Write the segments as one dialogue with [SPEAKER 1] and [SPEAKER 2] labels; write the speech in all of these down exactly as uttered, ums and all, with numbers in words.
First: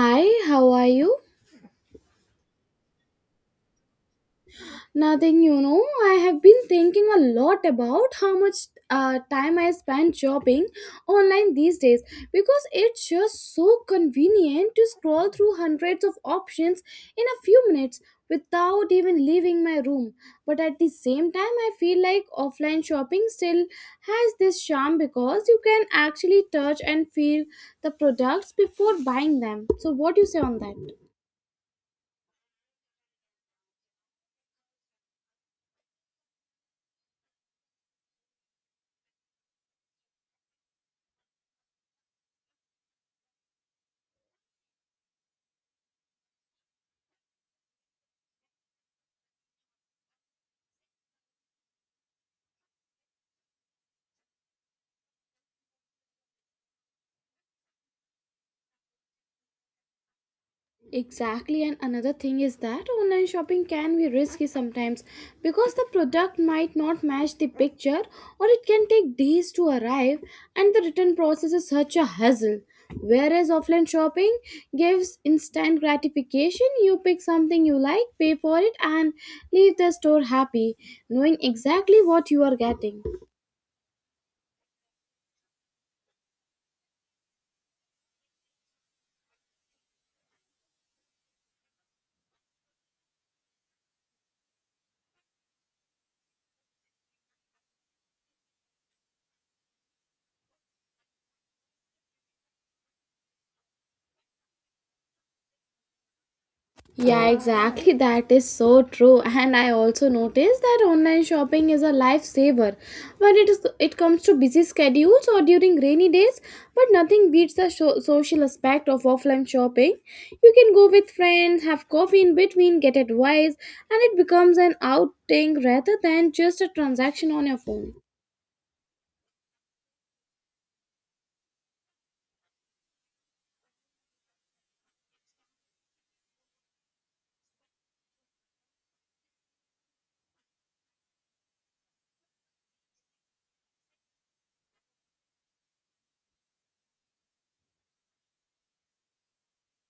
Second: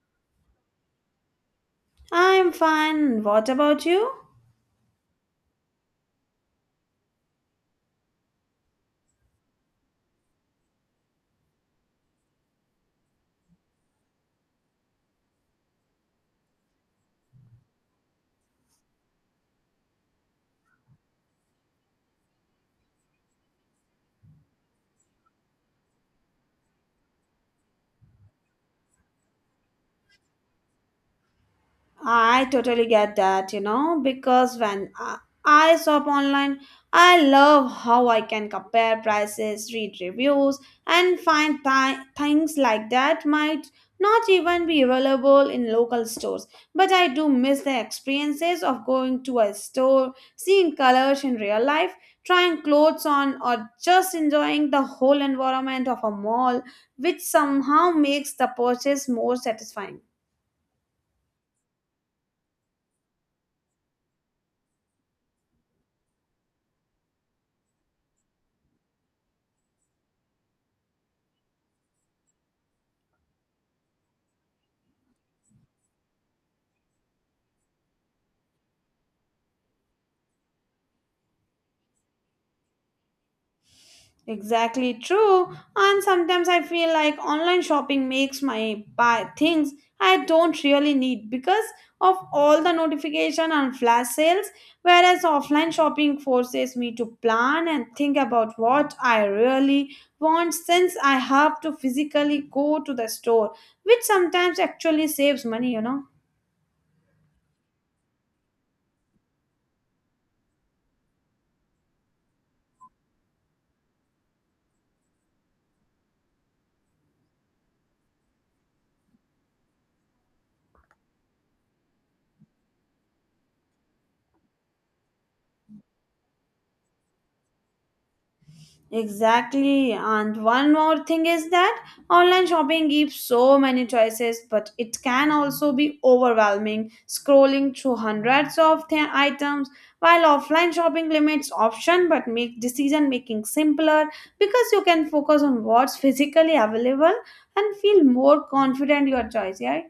[SPEAKER 1] Hi, how are you?
[SPEAKER 2] I'm fine. What about you?
[SPEAKER 1] Nothing, you know, I have been thinking a lot about how much uh, time I spend shopping online these days because it's just so convenient to scroll through hundreds of options in a few minutes without even leaving my room. But at the same time, I feel like offline shopping still has this charm because you can actually touch and feel the products before buying them. So, what do you say on that?
[SPEAKER 2] I totally get that, you know, because when I, I shop online, I love how I can compare prices, read reviews, and find th- things like that might not even be available in local stores. But I do miss the experiences of going to a store, seeing colors in real life, trying clothes on, or just enjoying the whole environment of a mall, which somehow makes the purchase more satisfying.
[SPEAKER 1] Exactly, and another thing is that online shopping can be risky sometimes because the product might not match the picture or it can take days to arrive, and the return process is such a hassle. Whereas offline shopping gives instant gratification. You pick something you like, pay for it, and leave the store happy, knowing exactly what you are getting.
[SPEAKER 2] Exactly true. And sometimes I feel like online shopping makes my buy things I don't really need because of all the notification and flash sales, whereas offline shopping forces me to plan and think about what I really want since I have to physically go to the store, which sometimes actually saves money, you know.
[SPEAKER 1] Yeah, exactly. That is so true. And I also noticed that online shopping is a lifesaver when it is it comes to busy schedules or during rainy days. But nothing beats the sho- social aspect of offline shopping. You can go with friends, have coffee in between, get advice, and it becomes an outing rather than just a transaction on your phone.
[SPEAKER 2] Exactly. And one more thing is that online shopping gives so many choices, but it can also be overwhelming, scrolling through hundreds of th- items, while offline shopping limits option but make decision making simpler because you can focus on what's physically available and feel more confident your choice, yeah?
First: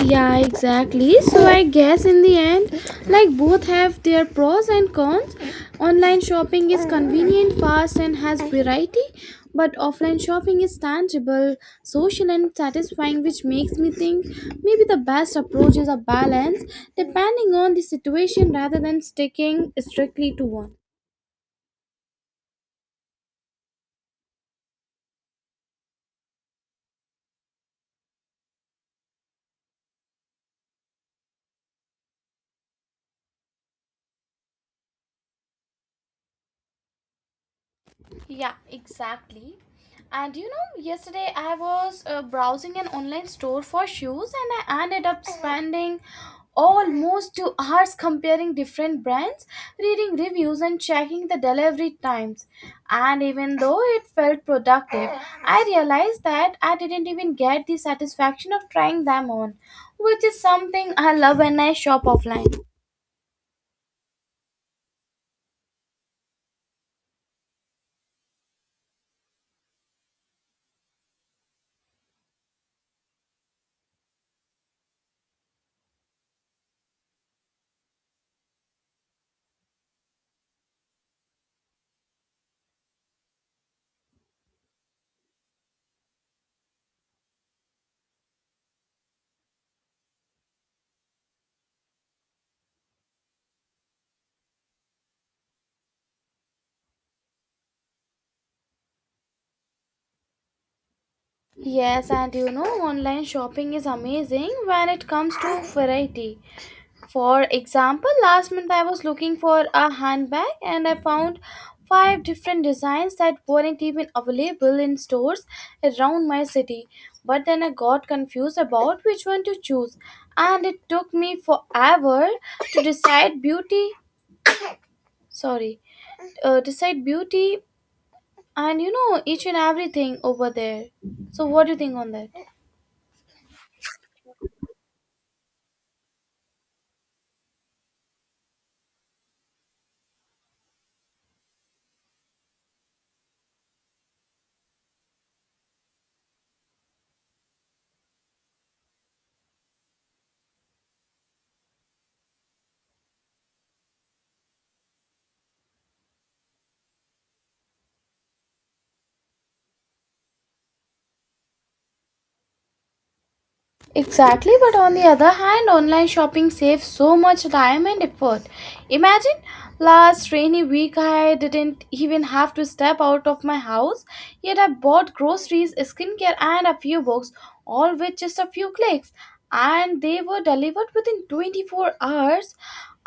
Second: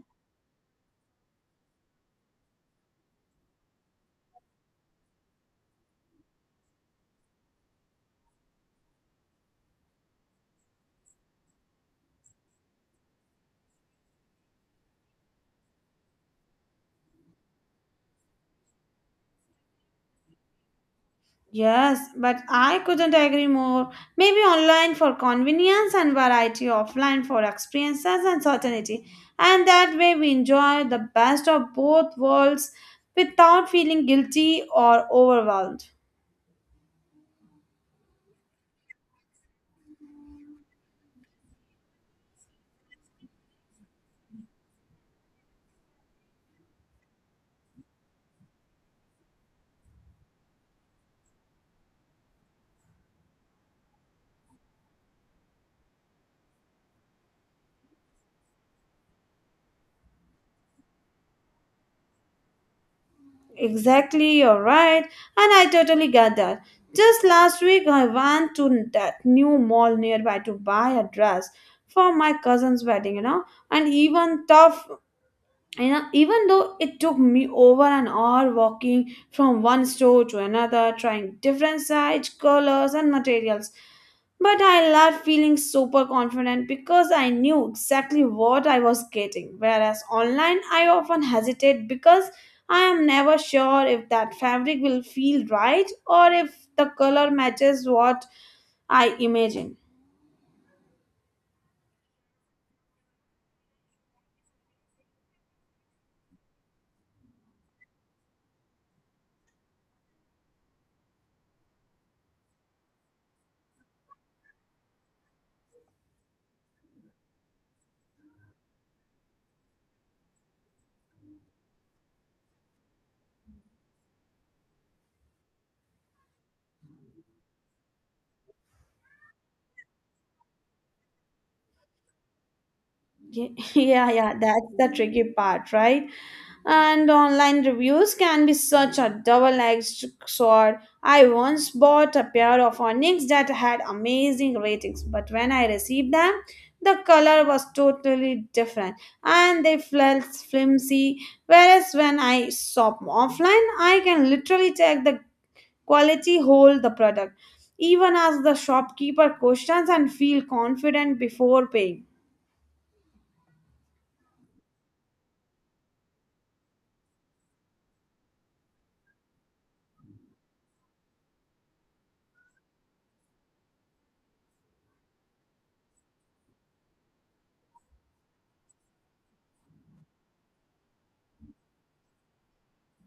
[SPEAKER 1] Yeah, exactly. So I guess in the end, like both have their pros and cons. Online shopping is convenient, fast, and has variety, but offline shopping is tangible, social, and satisfying, which makes me think maybe the best approach is a balance depending on the situation rather than sticking strictly to one.
[SPEAKER 2] Yes, but I couldn't agree more. Maybe online for convenience and variety, offline for experiences and certainty. And that way we enjoy the best of both worlds without feeling guilty or overwhelmed.
[SPEAKER 1] Yeah, exactly. And you know, yesterday I was uh, browsing an online store for shoes, and I ended up spending almost two hours comparing different brands, reading reviews, and checking the delivery times. And even though it felt productive, I realized that I didn't even get the satisfaction of trying them on, which is something I love when I shop offline.
[SPEAKER 2] Exactly, you're right. And I totally get that. Just last week, I went to that new mall nearby to buy a dress for my cousin's wedding, you know. And even tough And uh, even though it took me over an hour walking from one store to another, trying different sizes, colors, and materials, but I left feeling super confident because I knew exactly what I was getting. Whereas online, I often hesitate because I am never sure if that fabric will feel right or if the color matches what I imagine.
[SPEAKER 1] Yes, and you know, online shopping is amazing when it comes to variety. For example, last month I was looking for a handbag and I found five different designs that weren't even available in stores around my city. But then I got confused about which one to choose, and it took me forever to decide beauty. Sorry, uh, decide beauty and you know each and everything over there. So, what do you think on that?
[SPEAKER 2] Ye- Yeah, yeah, that's the tricky part, right? And online reviews can be such a double-edged sword. I once bought a pair of Onyx that had amazing ratings, but when I received them, the color was totally different and they felt flimsy. Whereas when I shop offline, I can literally check the quality, hold the product, even ask the shopkeeper questions, and feel confident before paying.
[SPEAKER 1] Exactly, but on the other hand, online shopping saves so much time and effort. Imagine, last rainy week I didn't even have to step out of my house, yet I bought groceries, skincare, and a few books, all with just a few clicks, and they were delivered within twenty-four hours.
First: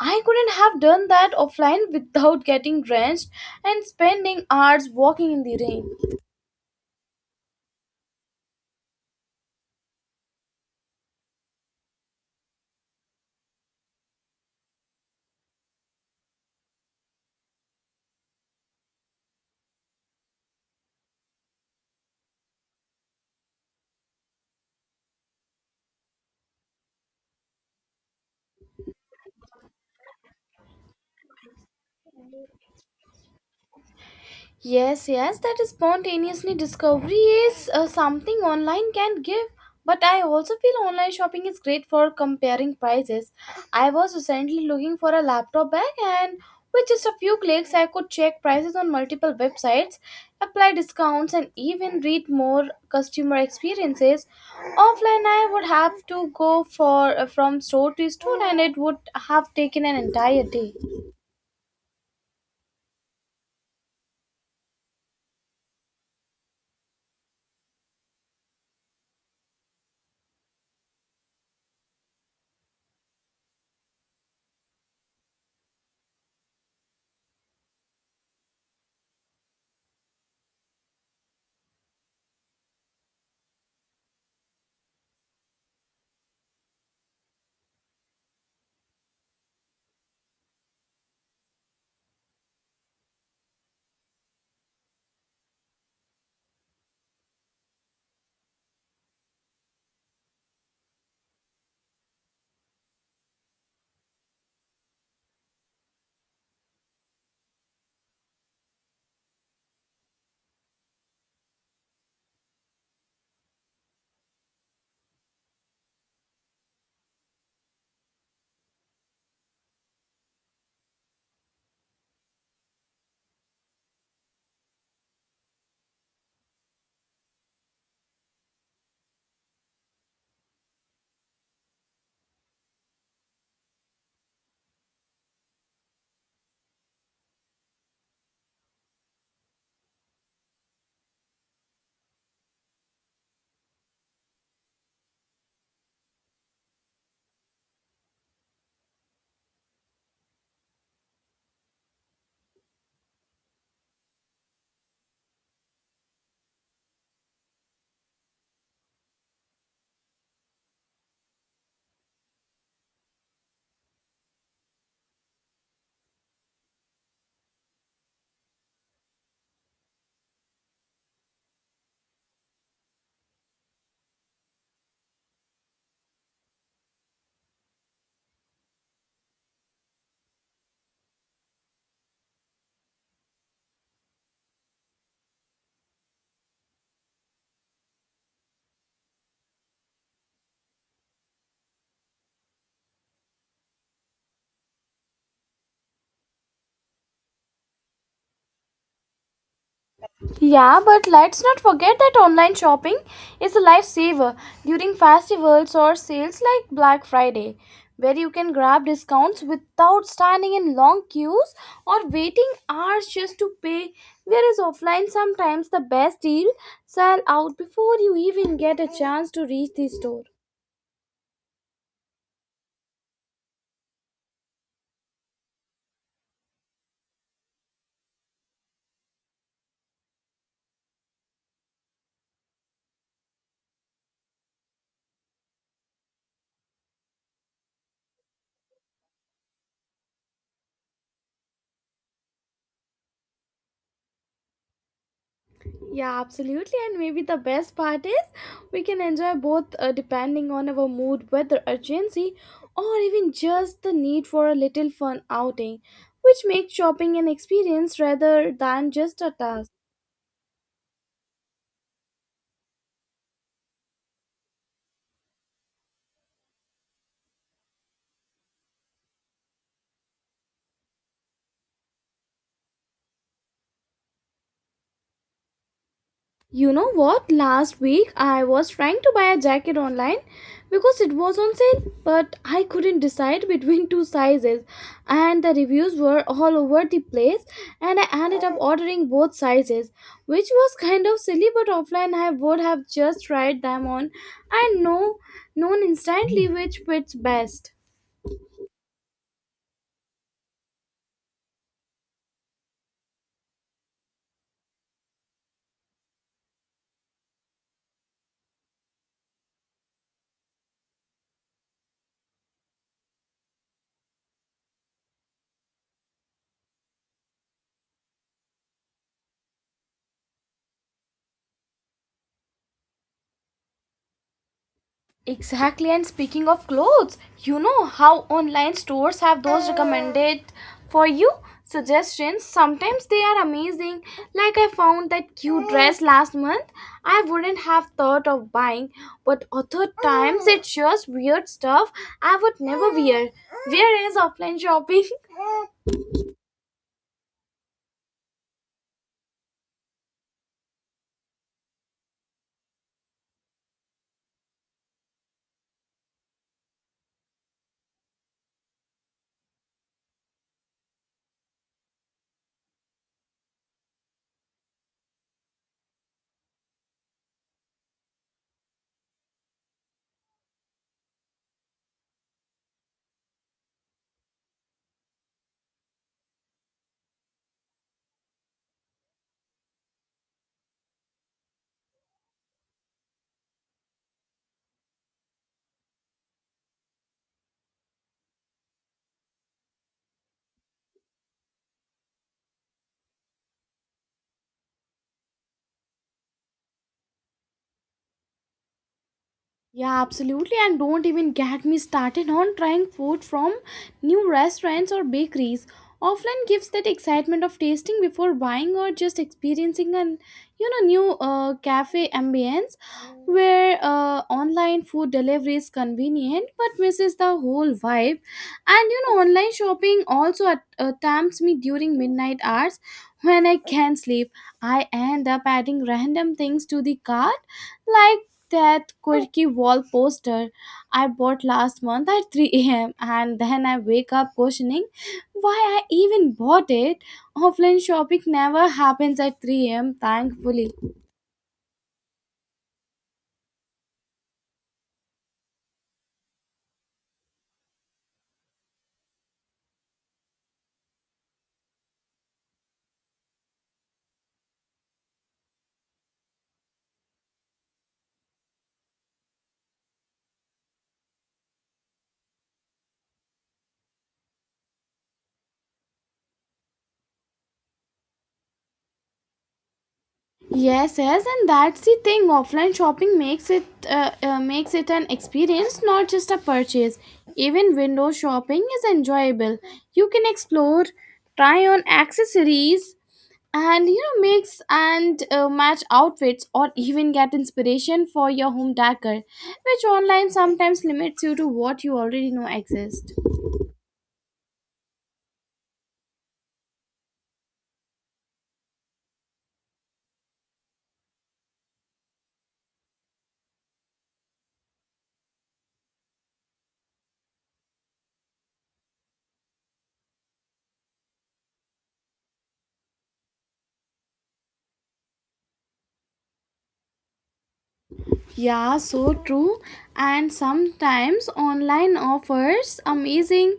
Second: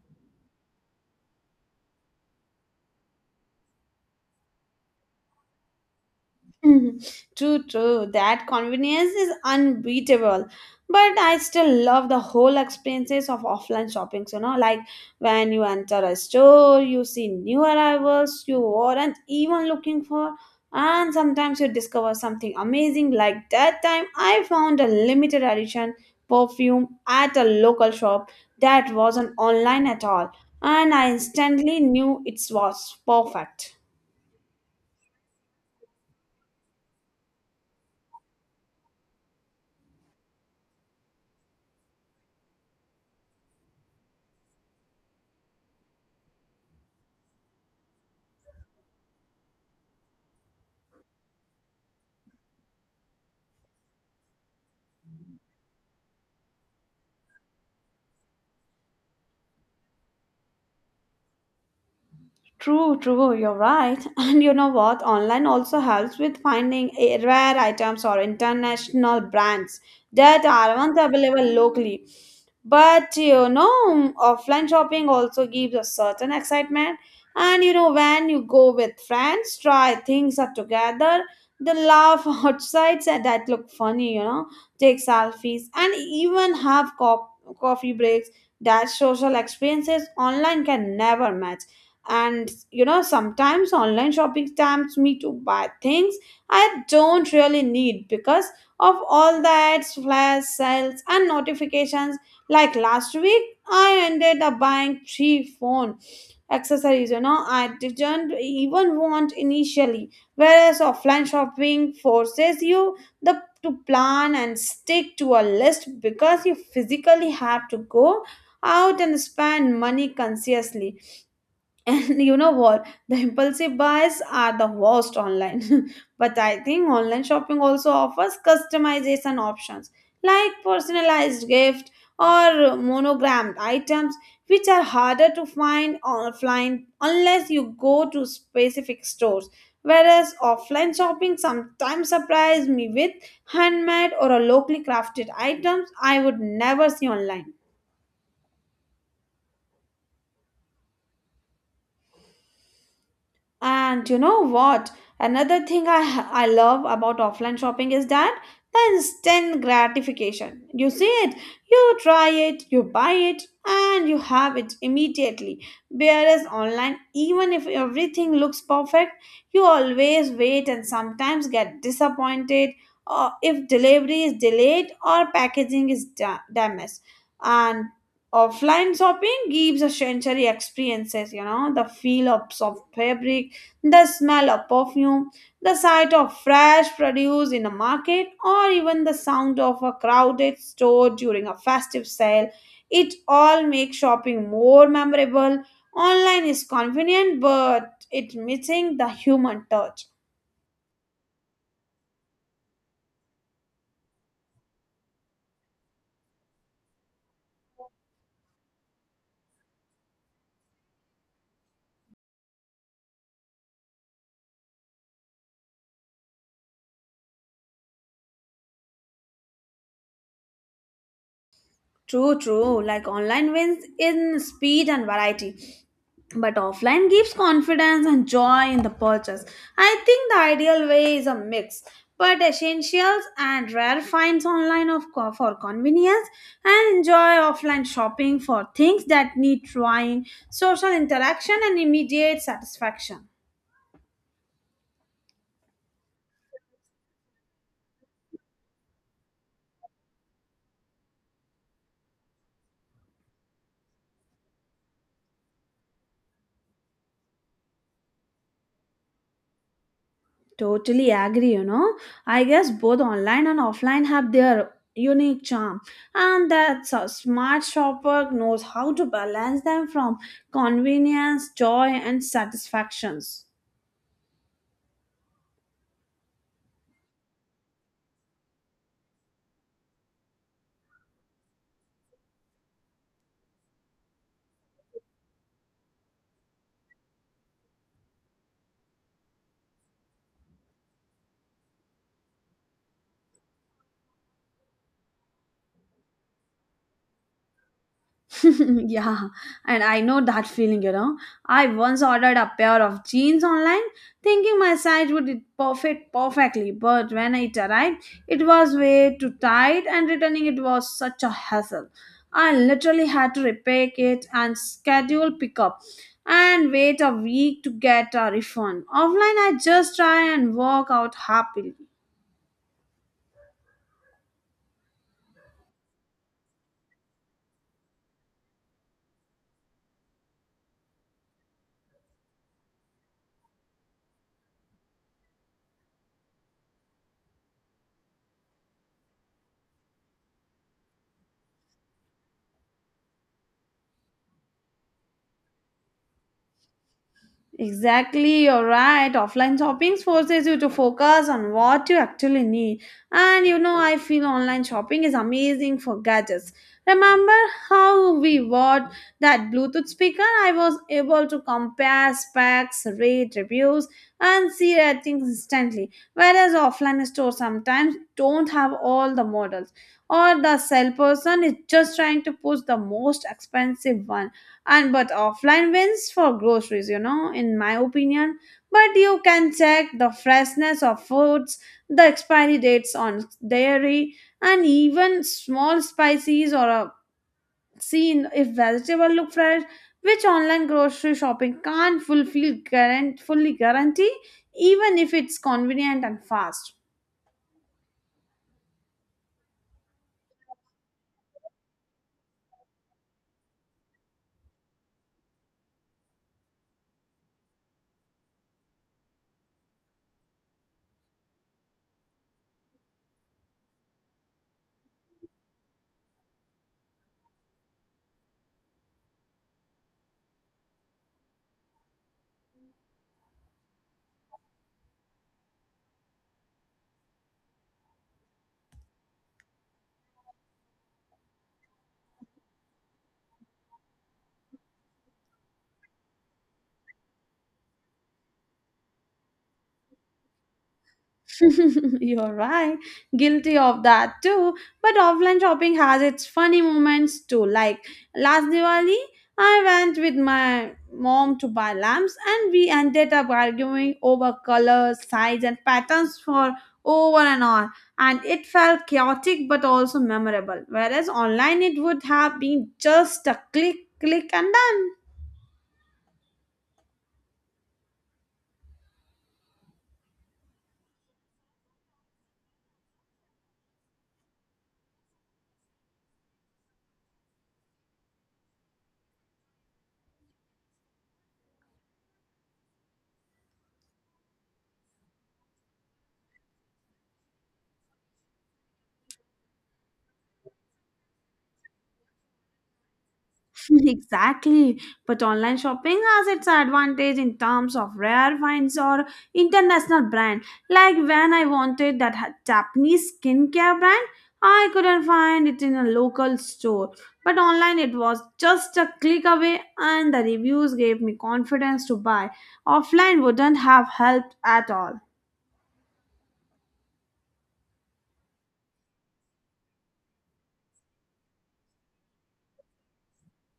[SPEAKER 1] I couldn't have done that offline without getting drenched and spending hours walking in the rain.
[SPEAKER 2] True, true. That convenience is unbeatable. But I still love the whole experiences of offline shoppings, you know, like when you enter a store, you see new arrivals you weren't even looking for, and sometimes you discover something amazing. Like that time, I found a limited edition perfume at a local shop that wasn't online at all, and I instantly knew it was perfect.
[SPEAKER 1] Yes, yes, that spontaneously discovery is uh, something online can give. But I also feel online shopping is great for comparing prices. I was recently looking for a laptop bag, and with just a few clicks, I could check prices on multiple websites, apply discounts, and even read more customer experiences. Offline, I would have to go for uh, from store to store, and it would have taken an entire day.
[SPEAKER 2] True, true, you're right. And you know what? Online also helps with finding eh, rare items or international brands that aren't available locally. But you know, offline shopping also gives a certain excitement. And you know, when you go with friends, try things up together, they laugh outside and that look funny, you know, take selfies, and even have co- coffee breaks. That social experiences online can never match and you know sometimes online shopping tempts me to buy things I don't really need because of all the ads flash sales and notifications like last week I ended up buying three phone accessories, you know, I didn't even want initially whereas offline shopping forces you the to plan and stick to a list because you physically have to go out and spend money consciously. And you know what? The impulsive buys are the worst online. But I think online shopping also offers customization options like personalized gift or monogrammed items which are harder to find offline unless you go to specific stores. Whereas offline shopping sometimes surprise me with handmade or a locally crafted items I would never see online. And you know what? Another thing I I love about offline shopping is that the instant gratification. You see it, you try it, you buy it, and you have it immediately. Whereas online, even if everything looks perfect, you always wait and sometimes get disappointed or if delivery is delayed or packaging is da- damaged. And offline shopping gives a sensory experiences, you know, the feel of soft fabric the smell of perfume, the sight of fresh produce in a market, or even the sound of a crowded store during a festive sale, it all makes shopping more memorable. Online is convenient, but it's missing the human touch.
[SPEAKER 1] Yeah, but let's not forget that online shopping is a lifesaver during festivals or sales like Black Friday, where you can grab discounts without standing in long queues or waiting hours just to pay. Whereas offline, sometimes the best deal sell out before you even get a chance to reach the store.
[SPEAKER 2] True, true. Like online wins in speed and variety. But offline gives confidence and joy in the purchase. I think the ideal way is a mix, but essentials and rare finds online of co- for convenience and enjoy offline shopping for things that need trying, social interaction and immediate satisfaction.
[SPEAKER 1] Yeah, absolutely. And maybe the best part is we can enjoy both uh, depending on our mood, whether urgency, or even just the need for a little fun outing, which makes shopping an experience rather than just a task.
[SPEAKER 2] Totally agree, you know. I guess both online and offline have their unique charm, and that a smart shopper knows how to balance them from convenience, joy, and satisfactions.
[SPEAKER 1] You know what? Last week I was trying to buy a jacket online because it was on sale, but I couldn't decide between two sizes, and the reviews were all over the place, and I ended up ordering both sizes, which was kind of silly. But offline, I would have just tried them on and know known instantly which fits best.
[SPEAKER 2] Yeah, and I know that feeling, you know. I once ordered a pair of jeans online, thinking my size would it perfect perfectly, but when it arrived, it was way too tight, and returning it was such a hassle. I literally had to repack it and schedule pickup and wait a week to get a refund. Offline, I just try and walk out happily.
[SPEAKER 1] Exactly, and speaking of clothes, you know how online stores have those recommended for you suggestions. Sometimes they are amazing. Like, I found that cute dress last month I wouldn't have thought of buying, but other times it's just weird stuff I would never wear. Whereas offline shopping.
[SPEAKER 2] Exactly, you're right. Offline shopping forces you to focus on what you actually need. And you know, I feel online shopping is amazing for gadgets. Remember how we bought that Bluetooth speaker? I was able to compare specs, rate, reviews, and see ratings instantly. Whereas offline stores sometimes don't have all the models, or the salesperson is just trying to push the most expensive one and but offline wins for groceries, you know, in my opinion but you can check the freshness of foods the expiry dates on dairy and even small spices or a seen if vegetable look fresh which online grocery shopping can't fulfill guarant- fully guarantee even if it's convenient and fast.
[SPEAKER 1] Yeah, absolutely. And don't even get me started on trying food from new restaurants or bakeries. Offline gives that excitement of tasting before buying, or just experiencing an you know new uh, cafe ambience, where uh, online food delivery is convenient but misses the whole vibe. And you know, online shopping also at, uh, tempts me during midnight hours when I can't sleep. I end up adding random things to the cart, like that quirky wall poster I bought last month at three a m, and then I wake up questioning why I even bought it. Offline shopping never happens at three a m, thankfully.
[SPEAKER 2] You're right. Guilty of that too. But offline shopping has its funny moments too. Like last Diwali, I went with my mom to buy lamps and we ended up arguing over colors, size, and patterns for over an hour. And it felt chaotic but also memorable. Whereas online, it would have been just a click, click, and done.
[SPEAKER 1] Yes, yes, and that's the thing. Offline shopping makes it uh, uh, makes it an experience, not just a purchase. Even window shopping is enjoyable. You can explore, try on accessories, and you know, mix and uh, match outfits, or even get inspiration for your home decor, which online sometimes limits you to what you already know exists.
[SPEAKER 2] Exactly. But online shopping has its advantage in terms of rare finds or international brand. Like when I wanted that ha- Japanese skincare brand, I couldn't find it in a local store. But online it was just a click away and the reviews gave me confidence to buy. Offline wouldn't have helped at all.
[SPEAKER 1] Yeah, so true. And sometimes online offers amazing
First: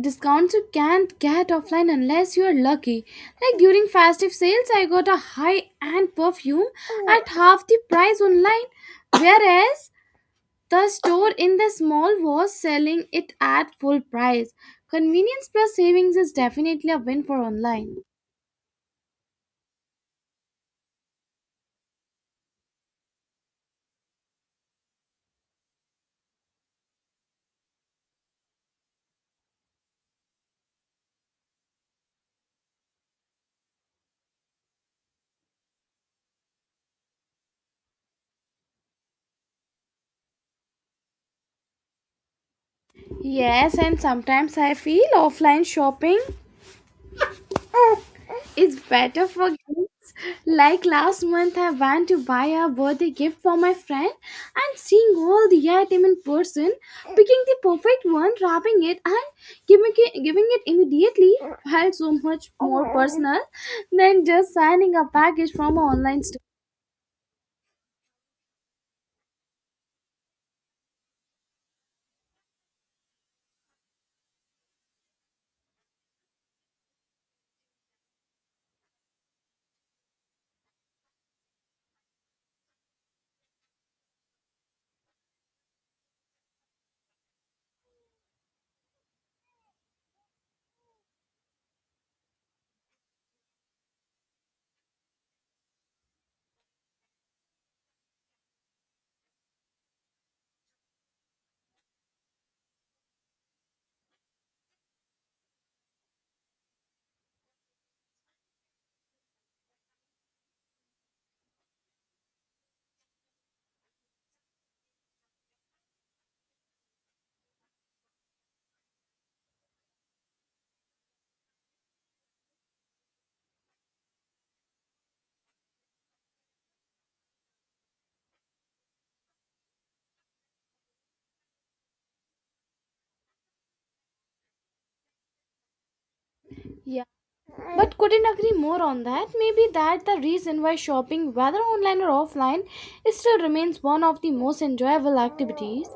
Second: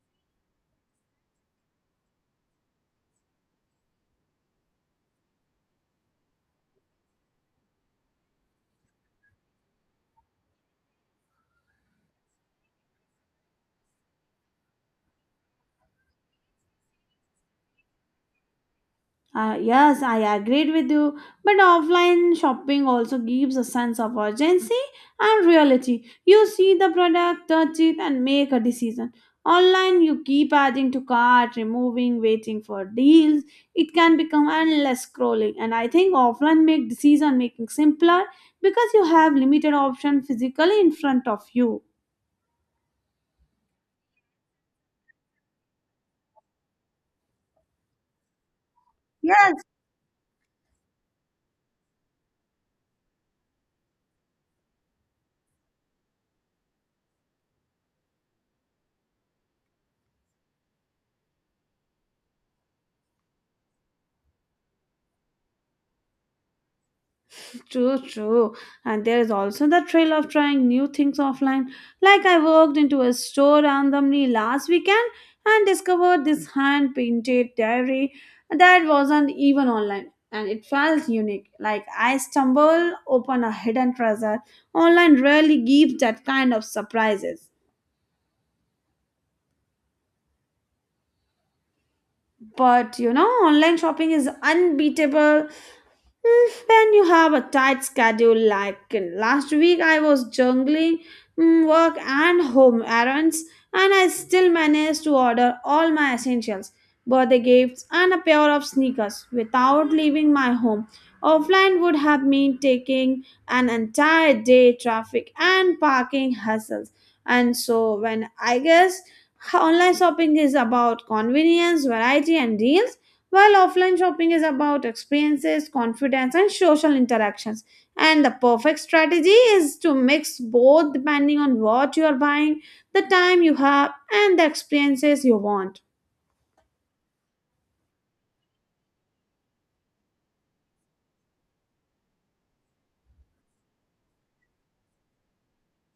[SPEAKER 1] discounts you can't get offline unless you are lucky. Like during festive sales, I got a high end perfume at half the price online, whereas the store in the mall was selling it at full price. Convenience plus savings is definitely a win for online.
[SPEAKER 2] Uh, yes, I agreed with you, but offline shopping also gives a sense of urgency and reality. You see the product, touch it, and make a decision. Online, you keep adding to cart, removing, waiting for deals. It can become endless scrolling, and I think offline make decision making simpler because you have limited option physically in front of you.
[SPEAKER 1] Yes, and sometimes I feel offline shopping is better for
[SPEAKER 2] Yes,
[SPEAKER 1] gifts. Like last month, I went to buy a birthday gift for my friend, and seeing all the item in person, picking the perfect one, wrapping it, and giving it, giving it immediately, felt so much more personal than just signing a package from an online store.
[SPEAKER 2] true, true. And there is also the thrill of trying new things offline. Like I walked into a store randomly last weekend and discovered this hand painted diary that wasn't even online. And it felt unique. Like I stumbled upon a hidden treasure. Online rarely gives that kind of surprises. But you know, online shopping is unbeatable mm, when you have a tight schedule. Like in last week, I was juggling mm, work and home errands, and I still managed to order all my essentials, birthday gifts, and a pair of sneakers without leaving my home. Offline would have meant taking an entire day traffic and parking hassles. And so, when I guess online shopping is about convenience, variety, and deals, while offline shopping is about experiences, confidence, and social interactions. And the perfect strategy is to mix both depending on what you are buying, the time you have, and the experiences you want.
[SPEAKER 1] Yeah, but couldn't agree more on that. Maybe that the reason why shopping, whether online or offline, it still remains one of the most enjoyable activities.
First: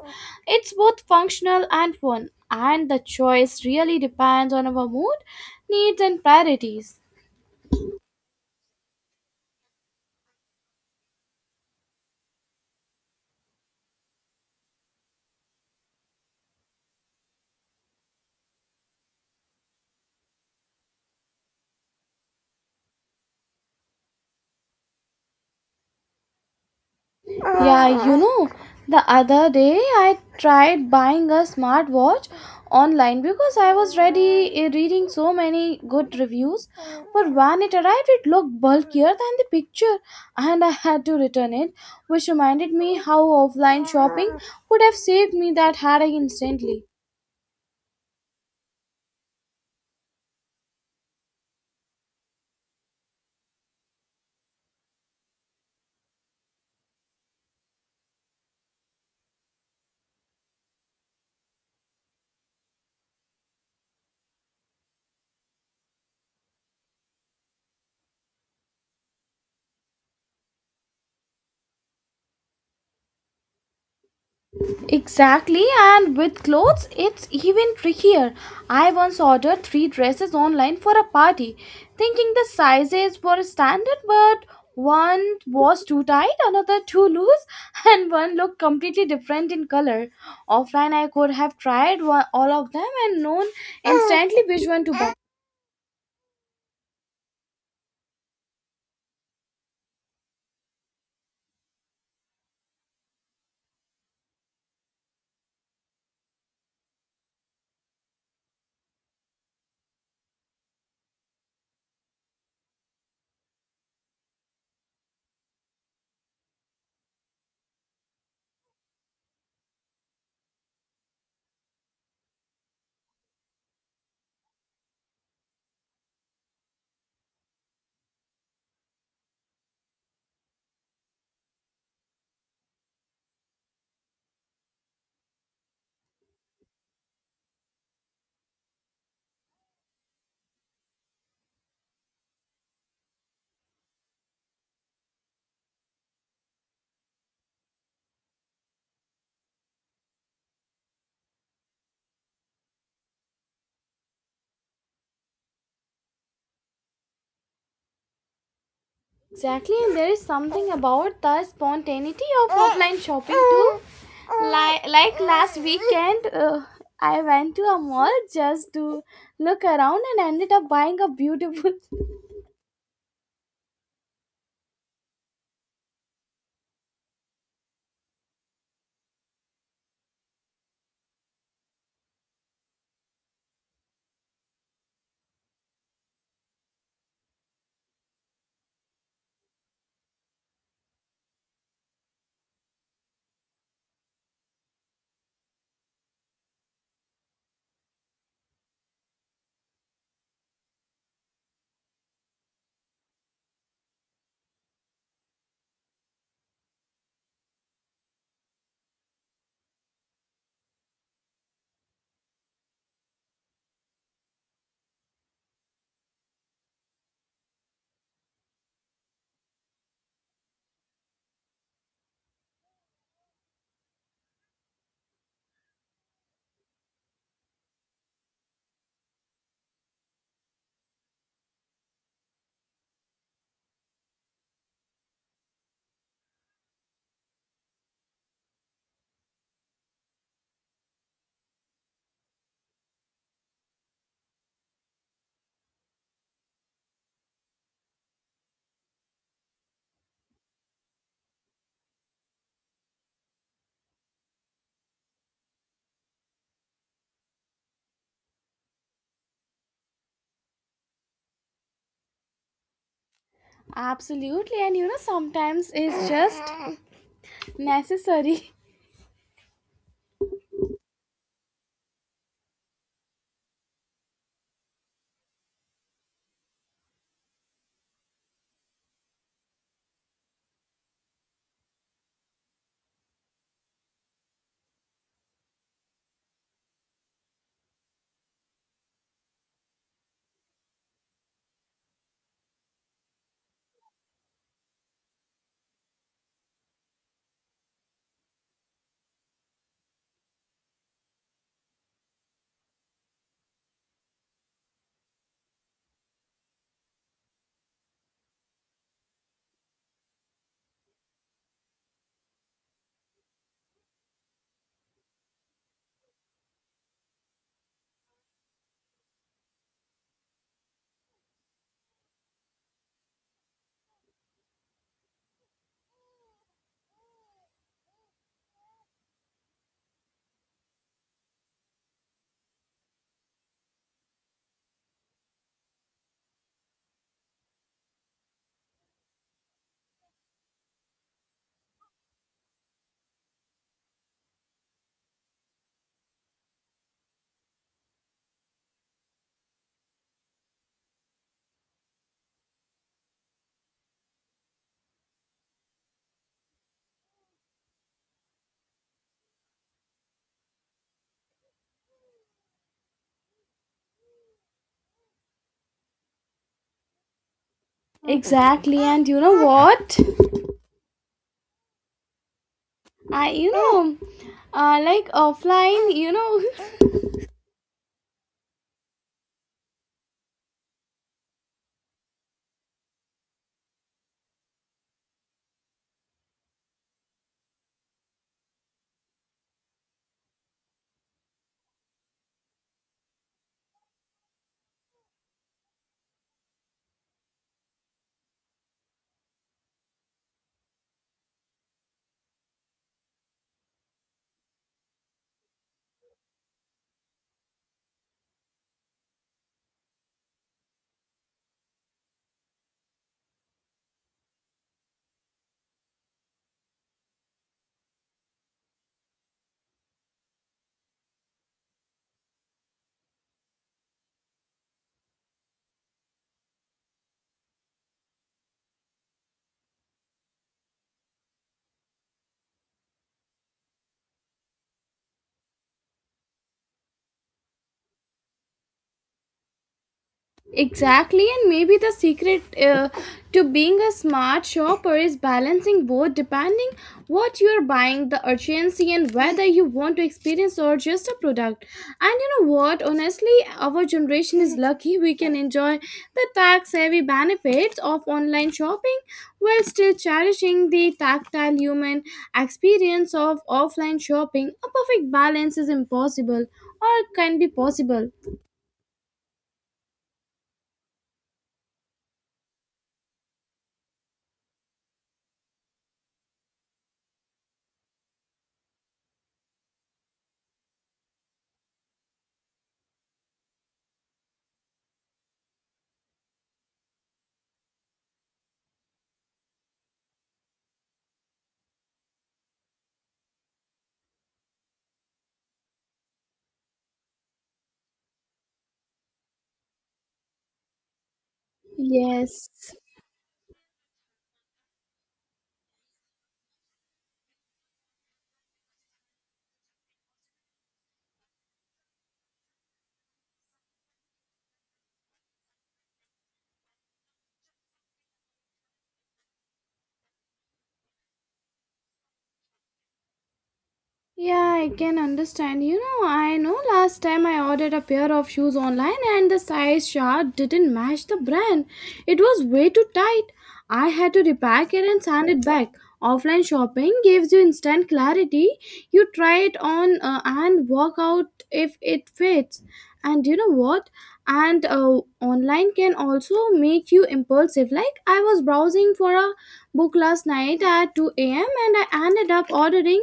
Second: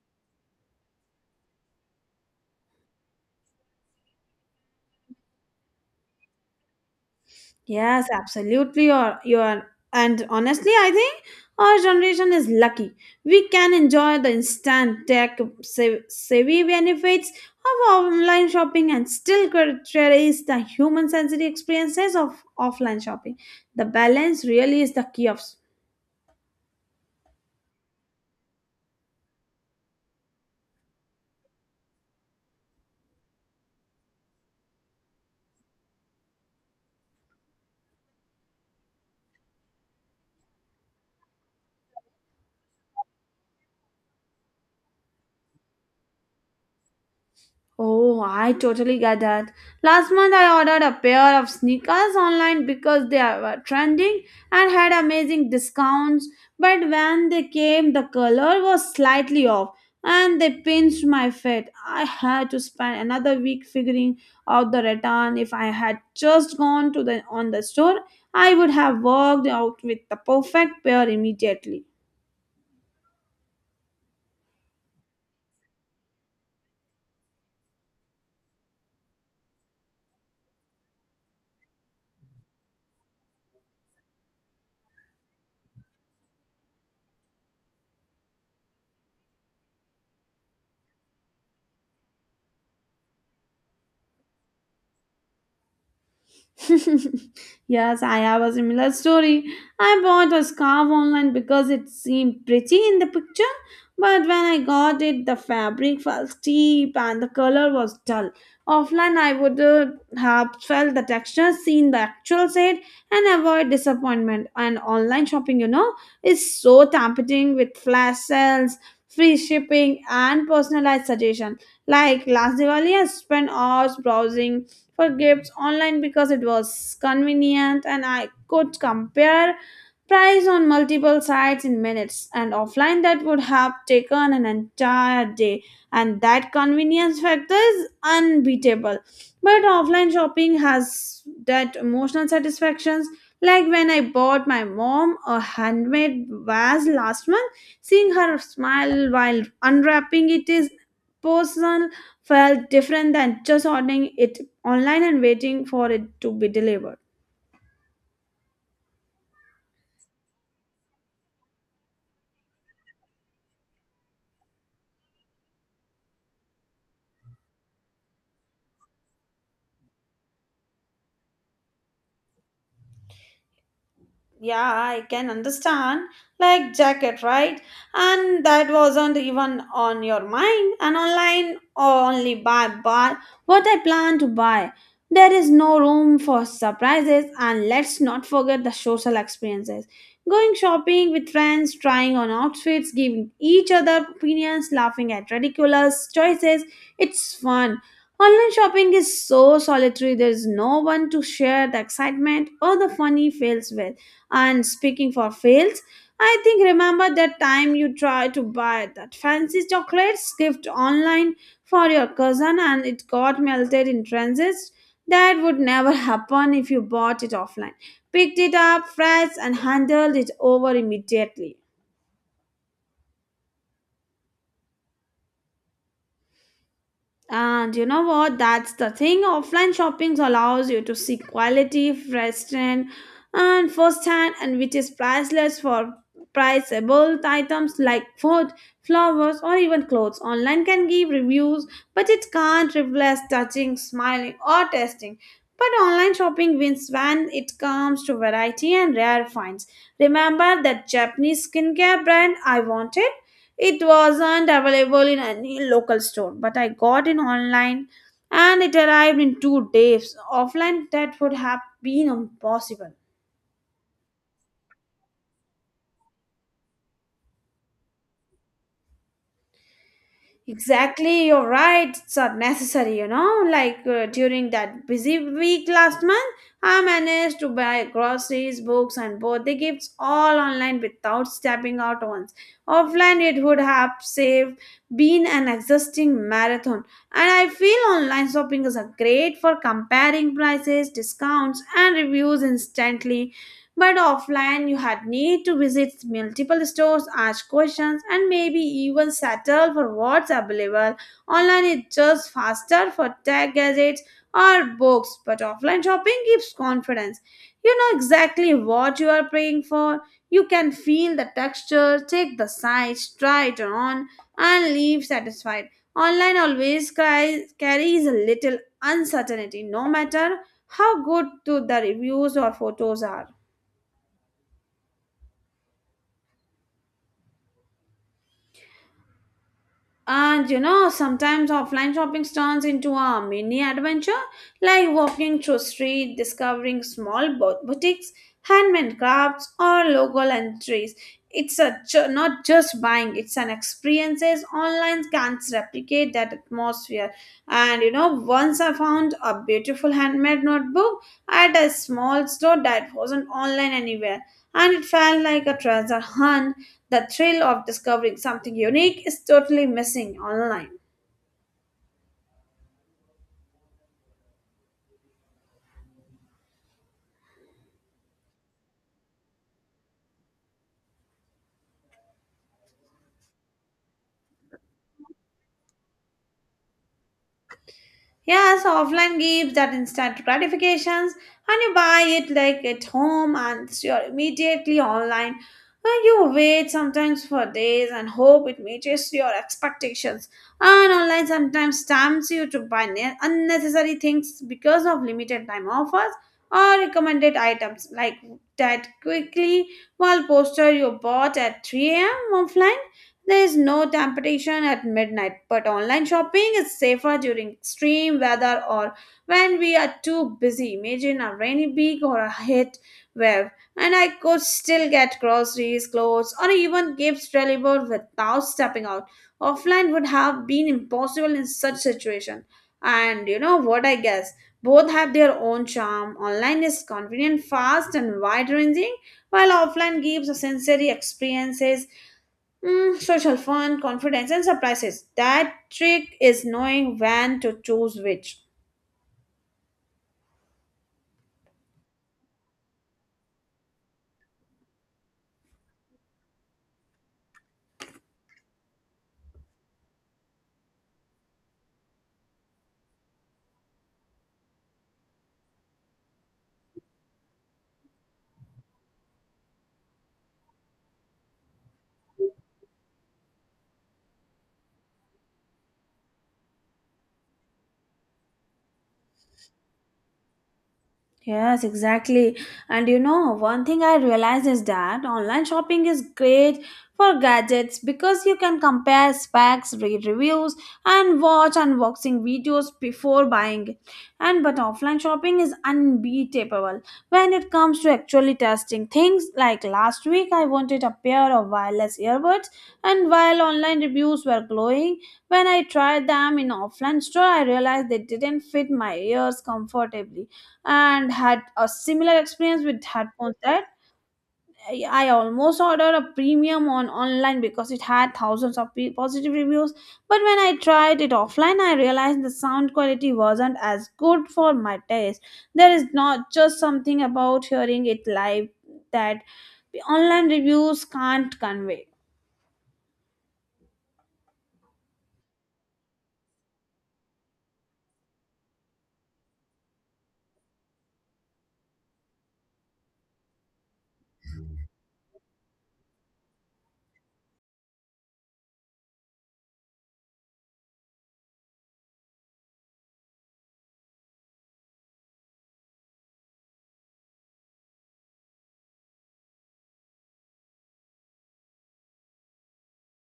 [SPEAKER 1] It's both functional and fun, and the choice really depends on our mood, needs, and priorities.
[SPEAKER 2] Yes, absolutely. You're, you're, and honestly, I think our generation is lucky. We can enjoy the instant tech sav- savvy benefits of online shopping and still cre- cherish the human sensory experiences of offline shopping. The balance really is the key of
[SPEAKER 1] Yeah, you know, the other day I tried buying a smartwatch online because I was ready eh, reading so many good reviews. But when it arrived, it looked bulkier than the picture, and I had to return it, which reminded me how offline shopping would have saved me that headache instantly.
[SPEAKER 2] Oh, I totally get that. Last month I ordered a pair of sneakers online because they are- were trending and had amazing discounts, but when they came, the color was slightly off and they pinched my feet. I had to spend another week figuring out the return. If I had just gone to the on the store, I would have walked out with the perfect pair immediately.
[SPEAKER 1] Exactly, and with clothes, it's even trickier. I once ordered three dresses online for a party, thinking the sizes were standard, but one was too tight, another too loose, and one looked completely different in color. Offline, I could have tried one, all of them and known instantly which one to buy.
[SPEAKER 2] Yes, I have a similar story. I bought a scarf online because it seemed pretty in the picture, but when I got it, the fabric felt steep and the color was dull. Offline, I would uh, have felt the texture, seen the actual shade, and avoid disappointment. And online shopping, you know, is so tempting with flash sales, free shipping, and personalized suggestion. Like last Diwali, I spent hours browsing for gifts online because it was convenient and I could compare price on multiple sites in minutes. And offline that would have taken an entire day, and that convenience factor is unbeatable. But offline shopping has that emotional satisfactions, like when I bought my mom a handmade vase last month. Seeing her smile while unwrapping it is personal, felt different than just ordering it online and waiting for it to be delivered.
[SPEAKER 1] Exactly, and there is something about the spontaneity of offline shopping too. Like, like last weekend, uh, I went to a mall just to look around and ended up buying a beautiful.
[SPEAKER 2] Yeah, I can understand. Like jacket, right? And that wasn't even on your mind. And online, oh, only buy buy what I plan to buy. There is no room for surprises. And let's not forget the social experiences: going shopping with friends, trying on outfits, giving each other opinions, laughing at ridiculous choices, it's fun. Online shopping is so solitary, there is no one to share the excitement or the funny fails with. And speaking for fails, I think remember that time you tried to buy that fancy chocolates gift online for your cousin and it got melted in transit? That would never happen if you bought it offline. Picked it up fresh and handled it over immediately. And you know what? That's the thing. Offline shopping allows you to see quality, fresh trend, and firsthand, and which is priceless for priceable items like food, flowers, or even clothes. Online can give reviews, but it can't replace touching, smiling, or testing. But online shopping wins when it comes to variety and rare finds. Remember that Japanese skincare brand I wanted? It wasn't available in any local store, but I got it online and it arrived in two days. Offline, that would have been impossible.
[SPEAKER 1] Absolutely, and you know, sometimes it's just necessary.
[SPEAKER 2] Exactly, you're right. It's are necessary, you know. Like uh, during that busy week last month, I managed to buy groceries, books, and birthday gifts all online without stepping out once. Offline, it would have saved been an exhausting marathon. And I feel online shopping is a great for comparing prices, discounts, and reviews instantly, but offline, you had need to visit multiple stores, ask questions, and maybe even settle for what's available. Online is just faster for tech gadgets or books, but offline shopping gives confidence. You know exactly what you are praying for. You can feel the texture, check the size, try it on, and leave satisfied. Online always cries, carries a little uncertainty, no matter how good to the reviews or photos are. And you know, sometimes offline shopping turns into a mini adventure, like walking through street, discovering small bo- boutiques, handmade crafts, or local entries. It's a ju- not just buying; it's an experiences. Online can't replicate that atmosphere. And you know, once I found a beautiful handmade notebook at a small store that wasn't online anywhere, and it felt like a treasure hunt. The thrill of discovering something unique is totally missing online.
[SPEAKER 1] Exactly, and you know what? I, you know, uh, like offline, you know,
[SPEAKER 2] Yeah, so offline gives that instant gratifications and you buy it like at home and it's your immediately online. And you wait sometimes for days and hope it matches your expectations. And online sometimes stamps you to buy ne- unnecessary things because of limited time offers or recommended items like that quickly, while poster you bought at three a m offline. There is no temptation at midnight, but online shopping is safer during extreme weather or when we are too busy. Imagine a rainy week or a heat wave, and I could still get groceries, clothes, or even gifts delivered without stepping out. Offline would have been impossible in such situation. And you know what I guess? Both have their own charm. Online is convenient, fast, and wide ranging, while offline gives sensory experiences, Mm, social fun, confidence, and surprises. That trick is knowing when to choose which.
[SPEAKER 1] Exactly, and maybe the secret uh, to being a smart shopper is balancing both depending what you are buying, the urgency, and whether you want to experience or just a product. And you know what? Honestly, our generation is lucky. We can enjoy the tax heavy benefits of online shopping while still cherishing the tactile human experience of offline shopping. A perfect balance is impossible, or can be possible.
[SPEAKER 2] Yes, exactly. And you know, one thing I realized is that online shopping is great for gadgets because you can compare specs, read reviews, and watch unboxing videos before buying. And but offline shopping is unbeatable when it comes to actually testing things. Like last week, I wanted a pair of wireless earbuds, and while online reviews were glowing, when I tried them in offline store, I realized they didn't fit my ears comfortably. And had a similar experience
[SPEAKER 1] Yes,
[SPEAKER 2] with headphones that I I almost ordered a premium on online because it had thousands of pe- positive reviews. But when I tried it offline, I realized the sound quality wasn't as good for my taste. There is not just something about hearing it live that the online reviews can't convey.
[SPEAKER 1] yeah, I can understand. You know, I know last time I ordered a pair of shoes online and the size chart didn't match the brand. It was way too tight. I had to repack it and send it back. Offline shopping gives you instant clarity. You try it on uh, and walk out if it fits. And you know what? And uh, Online can also make you impulsive. Like, I was browsing for a book last night at two a m, and I ended up ordering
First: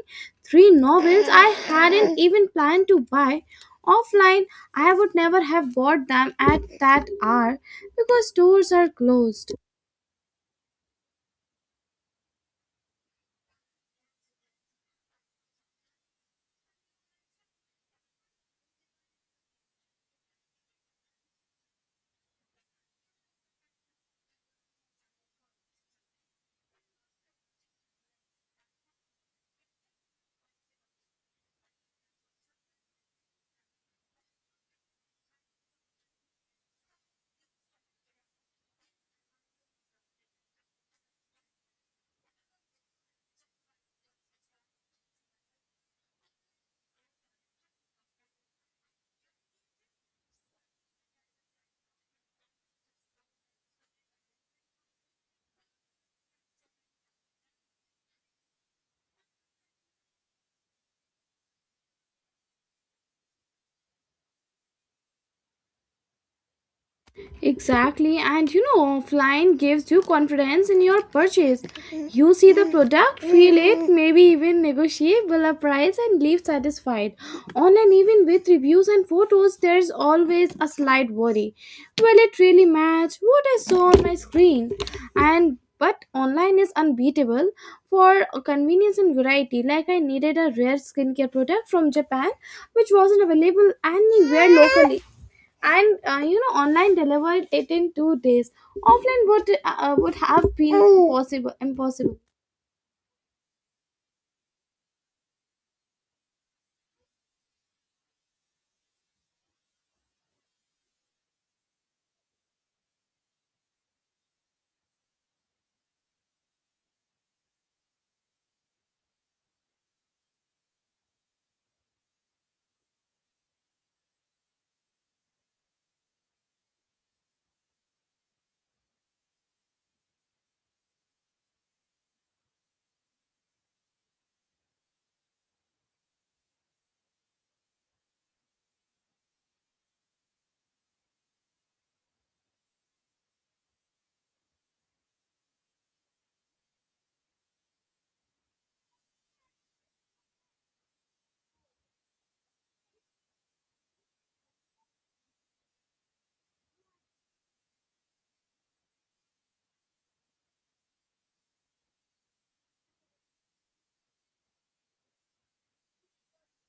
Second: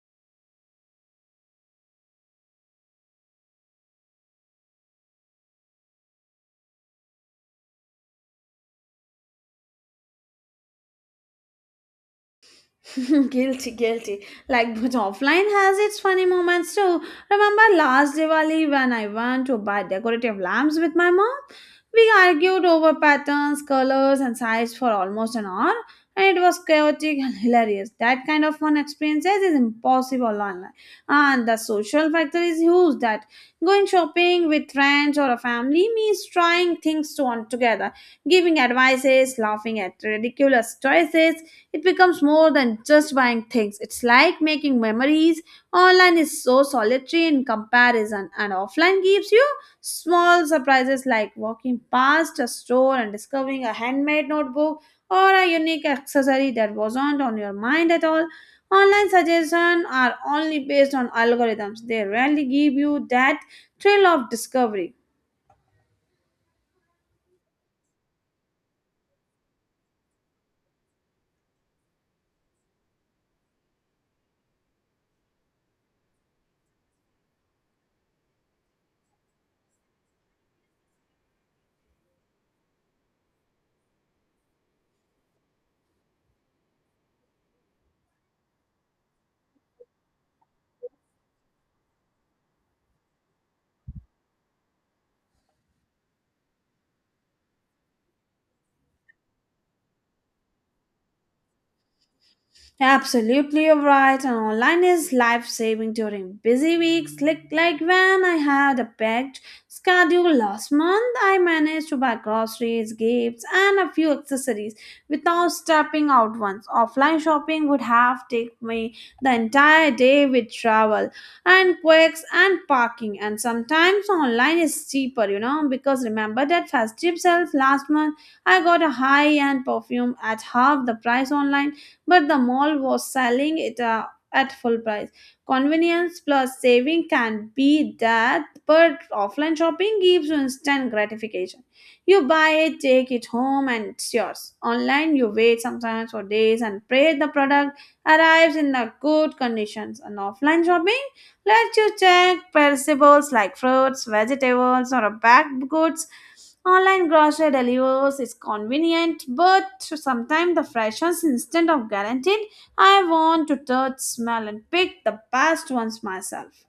[SPEAKER 1] three novels I hadn't even planned to buy offline. I would never have bought them at that hour because stores are closed.
[SPEAKER 2] Guilty, guilty. Like, but offline has its funny moments too. Remember last Diwali when I went to buy decorative lamps with my mom? We argued over patterns, colors, and size for almost an hour, and it was chaotic and hilarious. That kind of fun experiences is impossible online, and the social factor is huge. That going shopping with friends or a family means trying things to on together, giving advices, laughing at ridiculous choices, it becomes more than just buying things. It's like making memories. Online is so solitary in comparison, and offline gives you small surprises, like walking past a store and discovering a handmade notebook or a unique accessory that wasn't on your mind at all. Online suggestions are only based on algorithms. They rarely give you that thrill of discovery.
[SPEAKER 1] Exactly, and you know, offline gives you confidence in your purchase. You see the product, feel it, maybe even negotiable a price, and leave satisfied. Online, even with reviews and photos, there's always a slight worry. Will it really match what I saw on my screen? And but online is unbeatable for convenience and variety. Like, I needed a rare skincare product from Japan, which wasn't available anywhere locally, and uh, you know, online delivered it in two days. Offline would uh, would have been possible impossible.
[SPEAKER 2] Absolutely, you're right. And online is life saving during busy weeks. Like, like when I had a packed schedule last month, I managed to buy groceries, gifts, and a few accessories without stepping out once. Offline shopping would have taken me the entire day with travel and quirks and parking. And sometimes online is cheaper, you know, because remember that festive sales last month, I got a high end perfume at half the price online, but the mall was selling it uh, at full price. Convenience plus saving can be that, but offline shopping gives you instant gratification. You buy it, take it home, and it's yours. Online, you wait sometimes for days and pray the product arrives in the good conditions. And offline shopping, let you check perishables like fruits, vegetables, or baked goods. Online grocery deliveries is convenient, but sometimes the freshness instead of guaranteed. I want to touch, smell, and pick the best ones myself.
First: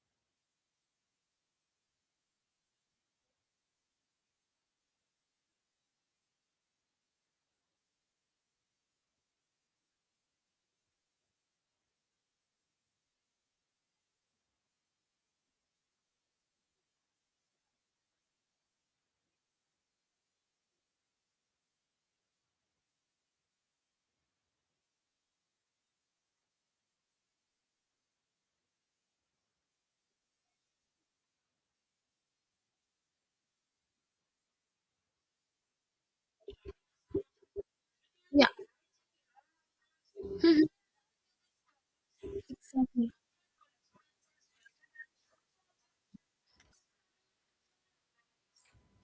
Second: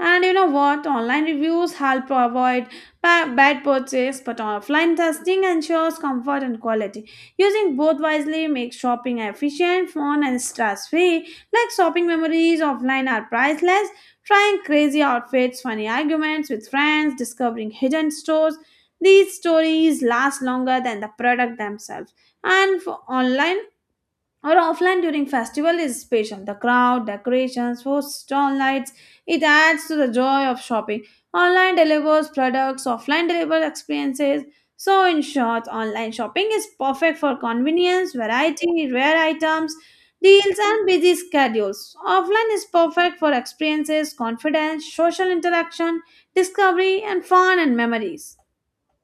[SPEAKER 2] And you know what? Online reviews help avoid ba- bad purchase, but offline testing ensures comfort and quality. Using both wisely makes shopping efficient, fun, and stress free. Like shopping memories offline are priceless. Trying crazy outfits, funny arguments with friends, discovering hidden stores. These stories last longer than the product themselves. And for online, or offline during festival is special. The crowd, decorations, food stall lights, it adds to the joy of shopping. Online delivers products, offline delivers experiences. So in short, online shopping is perfect for convenience,
[SPEAKER 1] Yeah,
[SPEAKER 2] variety, rare items, deals and busy schedules. Offline is
[SPEAKER 1] exactly.
[SPEAKER 2] perfect for experiences, confidence, social interaction, discovery and fun and memories.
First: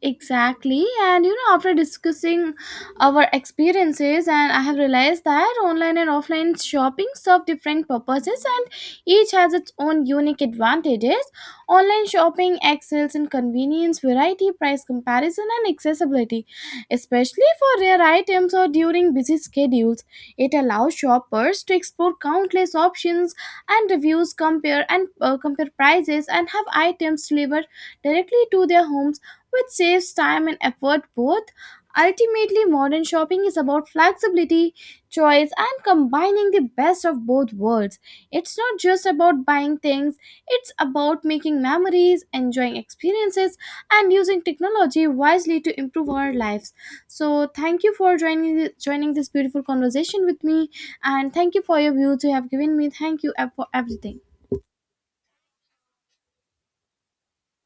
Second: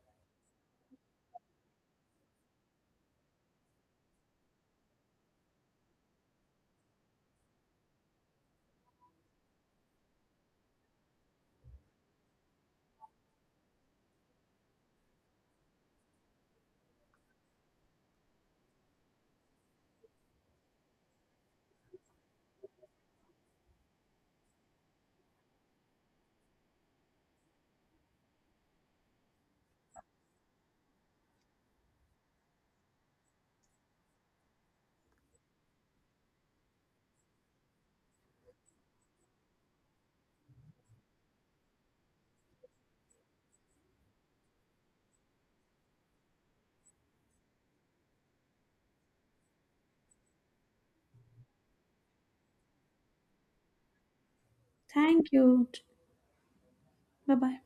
[SPEAKER 1] Exactly. And you know, after discussing our experiences, and I have realized that online and offline shopping serve different purposes, and each has its own unique advantages. Online shopping excels in convenience, variety, price comparison, and accessibility, especially for rare items or during busy schedules. It allows shoppers to explore countless options and reviews, compare and uh, compare prices, and have items delivered directly to their homes, which saves time and effort both. Ultimately, modern shopping is about flexibility, choice, and combining the best of both worlds. It's not just about buying things, it's about making memories, enjoying experiences, and using technology wisely to improve our lives. So, thank you for joining, joining this beautiful conversation with me, and thank you for your views you have given me. Thank you uh, for everything.
[SPEAKER 2] Thank you. Bye-bye.